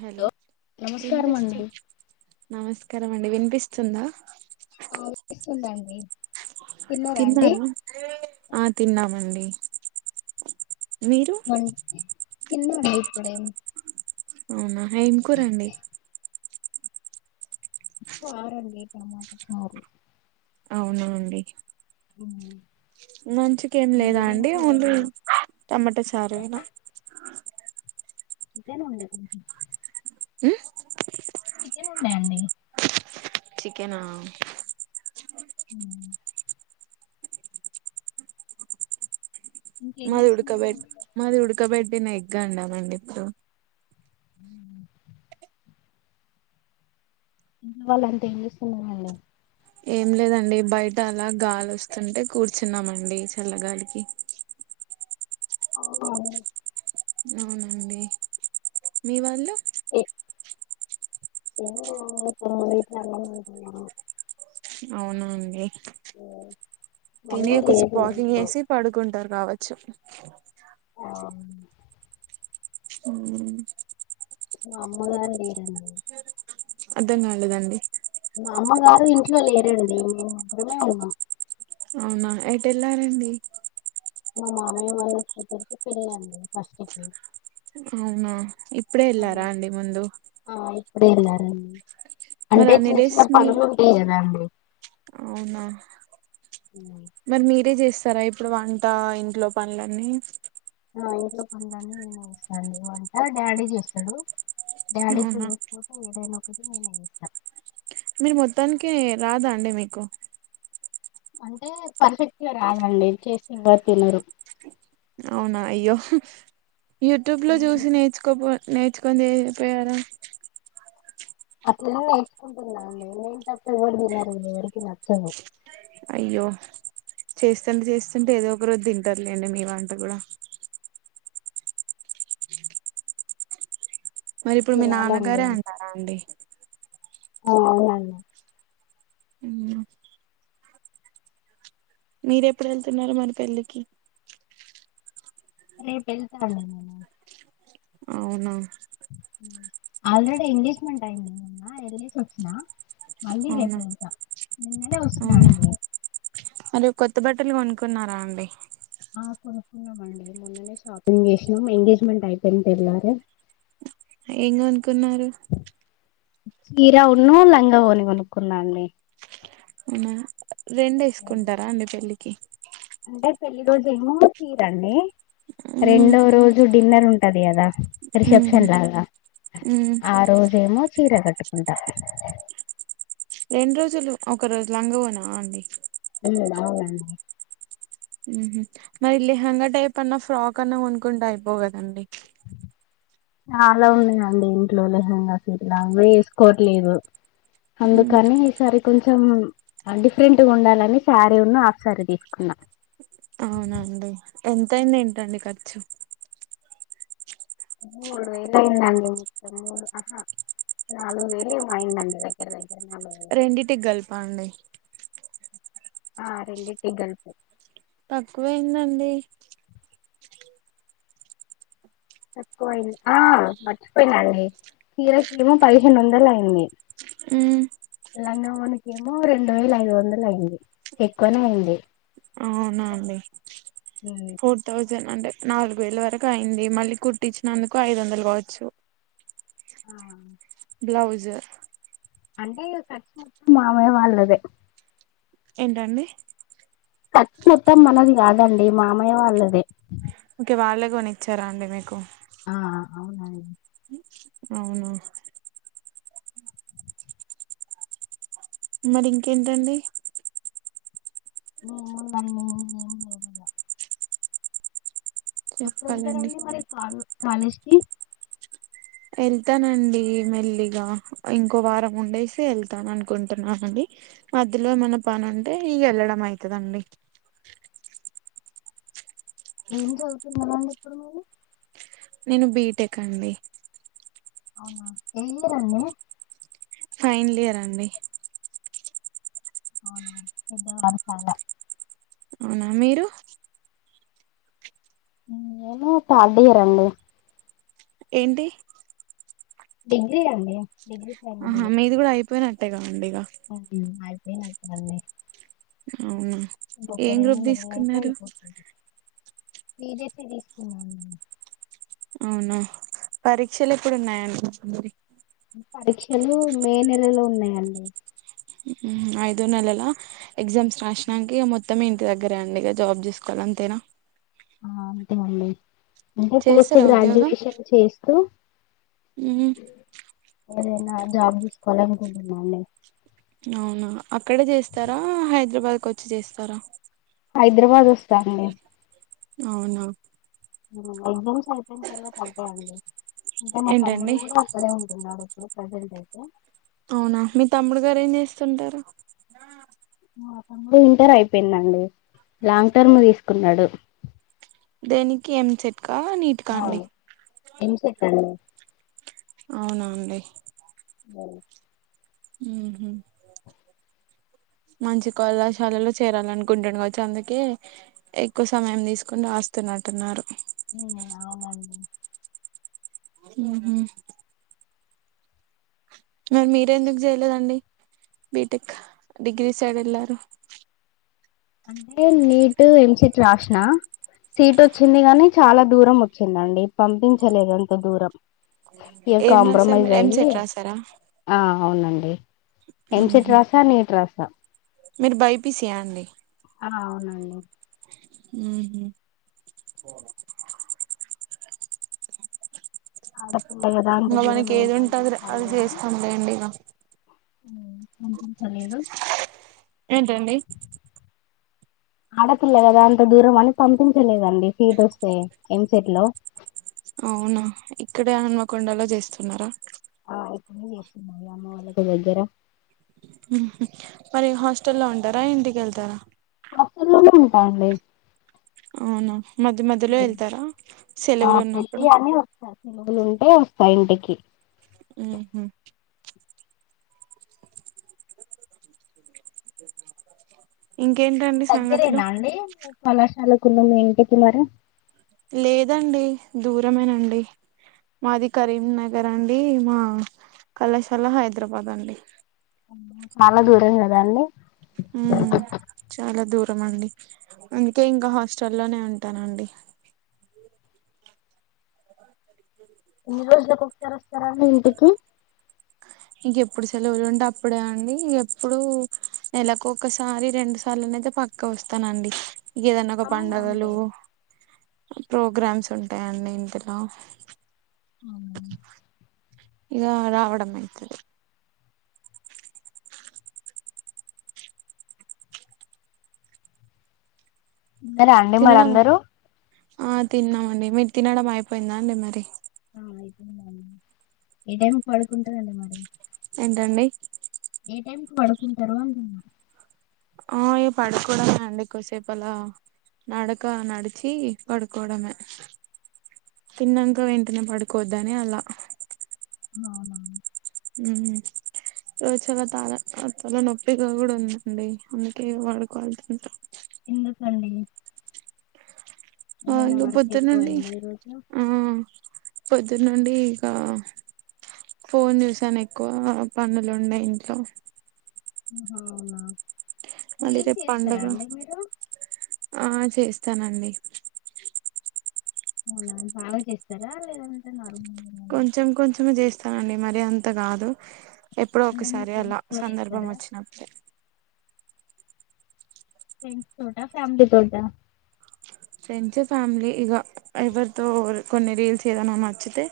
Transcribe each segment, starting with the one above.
Hello నమస్కారం వినిపిస్తూ అండి నమస్ కరమండి వినిపిస్తుందా? ఆవిస్తుందండి తిన్నారా అండి తిన్నార? ఆ తిన్నామండి. మీరు మం తిన్నండి ఇప్పుడేమ్ అవునా ఏం కూరండి చారండి టమాట చారు అవునా అండి నంచుకేం లేదా మీదేం అండి ఓన్లీ కూరండి టమాటా చారుయేనా చికెన్ ఉండే కొంచం ఉ చికెన్ ఉండా అండి చికెనా ఉమ్ ఇంకేం మాది ఉడుకబెట్ చేస్తున్నారండి మాది ఉడుక బెట్టిన ఎగ్ ఎగ్ అండామండి ఇప్పుడు హుమ్ ఉహు వాళ్ళు అంతా ఏంచేస్తున్నారండి? ఏం లేదండి బయట అలా గాలి వస్తుంటే కూర్చున్నామండి చల్లగాలికి ఓ అవునండి మీ వాళ్ళు ఏ ఏమి లేదండి పొనువెట్టిన అన్నం తింటున్న అవునా అండి తినే కోసేపు వాకింగ్ తింటున్నారు చేసి పడుకుంటారు కావ చ్చు ఆ ఉం నీళ్ళు అర్థం కాలేదండి మా అమ్మ గారు ఇంట్లో లేరండి మే ముగ్గురమే ఉన్నం అవునా ఎటు ఎళ్లారండి మా మామయ్య వాళ్ళ కూతురికి పెళ్ళండి ఫస్ట్కి అవునా ఇప్పుడే ఎళ్ళారా అండి ముందు ఆ, ఇప్పుడే ఎల్లారండి మరి అన్నిడేస్ మీరు అండి అవునా ఉమ్. మరి మీరే చేస్ తరే ఇప్పుడు వంట ఇంట్లో పనులన్నీ ఆ ఇంట్లో పనులన్ని నేనే చేస్తా అండి వంట డాడీ చేస్తడు డాడీ అవునా కుదురకపోతే ఏదైనా కుకింగ్ నేనే చేస్తా మీరు మొత్తానికి రాదా అండి మీకు అంటే పర్ఫెక్ట్గా రాదండి చేస్తే ఎవరు తినరు అవునా అయ్యో యూట్యూబ్ లో ఉమ్. చూసి నేర్చుకోపో. నేర్చుకుని ఏపోయారు. అట్ల నేర్చుకుంటున్నా నే ఏ తప్ప ఎవరు తన్నారు ఎవరికి నచ్చదు. అయ్యో చేస్తంటే చేస్తుంటే, ఏదో ఒక రొజు తింటారులేండి, మీ వంట కూడా. మరి ఇప్పుడు మీ తినాలండి నాన్నగారే అన్నారా అండి. అవునండి. ఉమ్, మీర ఎప్పుడు వెళ్తున్నారు మరి పెళ్ళికి. రేపు ఎల్తా అండి నేను. అవునా. ఆల్రెడి ఎంగేజ్మెంట్ అయింది నిన్న, ఎల్ సివొచ్చిన. మళ్ళీ అవునా రేపేల్తా, నిన్ననే వొచ్చిన అవునా అండి. మరి కొత్త బట్టలు కొనుక్కున్నారా అండి ఆ కోనుకున్నమండి మొన్ననే షాపింగ్ చేసినాం ఎంగేజ్మెంట్ అయిపోయిన తెళ్లారే ఏం కోనుకున్నారు చీర ఉన్ను లంగ ఓని కొనుక్కున్న అండి అవునా రెండు ఏసుకుంటారా అండి పెళ్ళికి అంటే పెళ్లి రోజు ఏమో చీరండి మ్మ్ రెండో రోజు డిన్నర్ ఉం అది గద. మ్మ్ రిసెప్షన్ లాగా, మ్మ్ ఆ రోజేమో, చీర కట్టు. ఉంటా. రెండు రోజులు, ఒక రోజు లంగవనా అండి. ఇలా లావుగండి. ఉమ్ మరి లేహంగ టైప్ అన్న, ఫ్రాక్ అన్నా కొనుకుంటే, అయిపోగదండి. చాలా ఉన్నాయండి ఇంట్లో లెహంగా సీట్లా అవిే వేసుకోవట్లేదు, మ్మ్ అందుకని ఈసారి కొంచెం అ డిఫరెంట్గా ఉండాలని, శారీ ఉన్న హాఫ్ సారీ, తీసుకున్నా. అవునండి, ఎంతయింది ఏంటండి ఖర్చు. మూడువేలు అయిందండి, మొత్తం, మూడు అ హ, నాలుగు వేలు ఏమో అయిందండి, దగ్గర దగ్గర. నాలుగు వేలు రెండింటికి గలిపా అండి. ఆ రెడిటికి గలీపు. తక్కువయిందండి. తక్కువయింది, ఆ మర్చిపోయినండి, చీరకి ఏమో పదిహేను వందలు అయింది, మ్మ్ లంగావోణికి ఏమో రెండు వేల ఐదు వందలు అయింది, ఎక్కువనే అయింది, అవునా అండి ఉమ్. ఫోర్ థౌజండ్ అంటే. నాలుగు వేల వరకు అయింది, మళ్ళీ కుట్టించినందుకు ఐదు వందలు కావచ్చు. అ. బ్లౌజ్. మామయ్య వాళ్లదే. ఏంటండి. ఖర్చు మొత్తం మనది కాదండి, మామయ్య వాళ్ళదే. ఓకే వాళ్ళ కొనిచ్చారా అండి మీకు. ఆ అవునండి. అవును. మరి ఇంకేంటండి. [unintelligible] చెప్పాలండి ఇప్పుడేళ్తారండి మరి కాలే. కాలేజ్కి. వెళ్తానండి మెల్లిగా, ఇంకో వారం ఉండేసి ఎళ్తాను అనుకుంటున్నానండి, మధ్యలో ఏమన్నా పని ఉంటే, ఇగ ఎళ్ళడం అయితదండీ. ఏం చదువుతున్నరండి, ఇప్పుడు మీరు. నేను బీటెక్ అండి అవునా ఏ ఇయరండి ఫైన్లియర్ అండి ఆవున [unintelligible] అవునా మీరు నేను థర్డ్ ఇయరండి ఏంటి డిగ్రీ అండి. డిగ్రీ ఆహా మీది కూడా అయిపోయిన. అంతేగా అండి. ఇగ [unintelligible] హాయ్ [unintelligible] అండి అవునా ఏం గ్రూప్ ధీసుకున్నారు బీ జెడ్ సి తీసుకున్నాను అవునా పరీక్షలు ఎప్పుడున్నాయండీ పరీక్షలు మే నెలలో ఉన్నాయండి హ్ మ్ అయిదు నేలలాల ఎగ్జామ్స్ రాష్ణంకే మొత్తం ఇంట్ దగ్గరే అండి ఇగా జాబ్ జుసుకోల అంతేనా ఆ అంతే అండి అంటే పోస్ట్ గ్రాడ్యుయేషన్ చేస్తూ హ్మ ఏదైనా జబ్ చూసుకోలనుకుంటున్నడి అవునా అక్కడే చేస్తారా హైదరాబాద్కోచ్చి చేస్తారా హైదరాబాద్ వస్తా అండి అవునా హ్మ ఎగ్జామ్స్ అయిపేన్ తర్వాత అంతే అండి అంటే మా తమ్ముడు ఏంటండి కూడా అక్కడే ఉంటున్నాడు ప్రజెంట్ ఐతే అవునా మీ తమ్ముడు గారు ఏం చేస్తుంటారు మా తముడు ఇంటర్ అయిపేందండి లాంగ్ టర్మ్ తీస్కున్నాడు దేనికి ఏం సెట్ అవును ఏం సెట్ అండి అవునా అండి [unintelligible] హ్మ హ్ మంచి కళాశాలలో చేరాలనుకుంటన్ కావచ్చు అందుకే ఎక్కువ సమయం దిస్కోన్ రాస్తున్నట్టున్నారు ఉ అవునండి హ్ హు మరి మీరు ఎందుకు చేయలేదండి బీటెక్ డిగ్రీ సైడ్ వెళ్లారు అంటే నీట్ ఎంసెట్ రాసిన సీట్ వచ్చింది కాగానీ చాలా దూరం వచ్చిందండి పంపించలేదు అంత దూరం ఇంకా ఏం రాశారు కాంప్రమైజ్ మీరు? అయి ఎంసెట్ రాసారా అవునండి ఎంసేట్ ఉహు రాసా నీట్ రాసా మీరు బైపిసియా అండి ఆ అవునండి ఉ హు అడ ఇంగ మనకి ఎదుంటదిరే అది జేస్తండే ఇగ హ్మ కన్పించలేదు ఏంటండి ఆడపిల్ల గదా అంత దూరం అని పంపించలేదండి సీటోస్తే ఎంసట్లో అవునా ఇక్కడే హనమకొండలో చేస్తున్నారా నే జేస్తున్నా ఈ అమ్మ వాళ్ళకు దెగ్గర మరి హాస్టల్లో ఉంటారా ఇంటికెళ్తారా హాస్టల్లో నే ఉంటాం అండి అవునా మధ్య మధ్యలో వెళ్తారా సెలవులు ఉన్నప్పుడు నవ్వు ఉంటే వస్తా ఇంటికి ఉహు ఆ దగ్గరేనా అండి మీ కళాశాల పిల్లలు ఎంత కి వెళ్ళారు లేదండి దూరమేనండి మాది కరీంనగర్ అండి మా కళాశాల హైదరాబాద్ అండి అమ్మో చాలా దూరం కదా అండి హు చాలా దూరం దూరం అండి అందుకే ఇంకా హాస్టల్ల్లోనే ఉంటానండి ఎన్ని రోజులు ఒకసారి వస్తారు ఇంటికి ఇంకెప్పుడు సెలవులు ఉంటే అప్పుడే అండి ఎప్పుడు నెలకు ఒకసారి రెండు సార్లున అయితే పక్కా వస్తానండి. ఏదైనా ఒక అవునా పండగలు అండి ప్రోగ్రామ్స్ ఉంటాయండి ఇంటి లో అవున ఇగా రావడము అయితుది రా అండి మరి తినడమే అందరూ ఆ తిన్నామండి మీరు తినడం అయిపోయిందా అండి మరి ఆ అయిపోందండి ఏ టైం పాడుకుంటారండి మరి ఏంటండి ఏ టైమ్ కి పడుకుంటారో అంటున్న ఆయ పడుకోవడమే అండి ఎసేపు అలా నడక నడిచి పడుకోవడమే తిన్నాక వెంటనే పడుకోవద్దని అలా అవునా రోజచాలా తాలా త తాల నొప్పిగా కూడా ఉందండి అందుకే వాడుకోలతుంటాం ఎందుకండి ఆ ఏమైనా ఇక వర్క్ పొద్దు ఎక్కువ నుండి అయిందా ఈరోజు ఆ పొద్దున్న నుండి ఇక ఫోన్ చూసాను ఎక్కువ పనులు ఉన్నాయ్ ఇంట్లో అహా అవునా మళ్ళీ రీల్స్ రేపు చేస్తారా పండగ అండి మీరు ఆ చేస్తానండి అవునా బాగా చేస్తారా లేదంటే నార్మల్ కొంచెం కొంచమే చేస్తానండి మరి అంత కాదు ఎప్పుడో అంటే మీ ఒకసారి అలా ఫ్రెండ్స్ తో సందర్భం చేస్తారా వచ్చినప్పుడే ఫ్రెండ్స్ తోట ఫ్యామిలీ తోట ఫ్రెండ్స్ ఫ్యామిలీ ఇక ఎవరితో కొన్ని రీల్స్ ఏదైనా నచ్చితే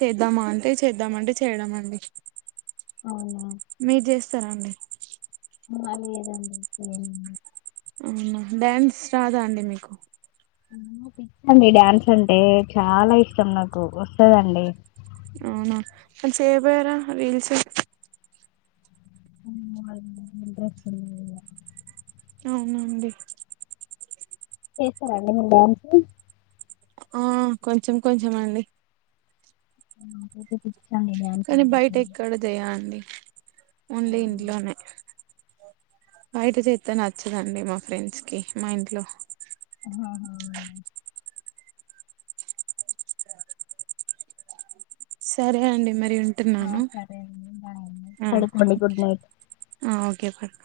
చేద్దామా అంటే చేద్దామ అంటే చేయడం అండి. అవునా మీరు చేస్ సరే అండి ఆ లేదండీ చేయను ఓనా డ్యాన్స్ రాదా అండి మీకు అమ్మో పిచ్చండి డ్యాన్స్ అంటే చాలా ఇష్టం నాకు వస్తదండి. అవున మరి చేయక పోయర రీల్స్ అమ్మో హస్బెండ్ [inaudible] అవున అండి చేస్తర అండి మరి డాన్స్ ఆ కొంచెం కొంచెం అండి హా కొంచెం కొంచెం కనీ బయట ఎక్కడ చేయ అండి ఓన్లీ అవునా ఇంట్లోనే బయట చెత్తే నచ్చదండి మా ఫ్రెండ్స్ కి మా ఇంట్లో ఆహా సరే అండి మరి ఆ తింటున్నాను సరే అండి బాయ్ అండి హ హ పడుకోండి గుడ్ నైట్ ఒ ఓకే పడుకో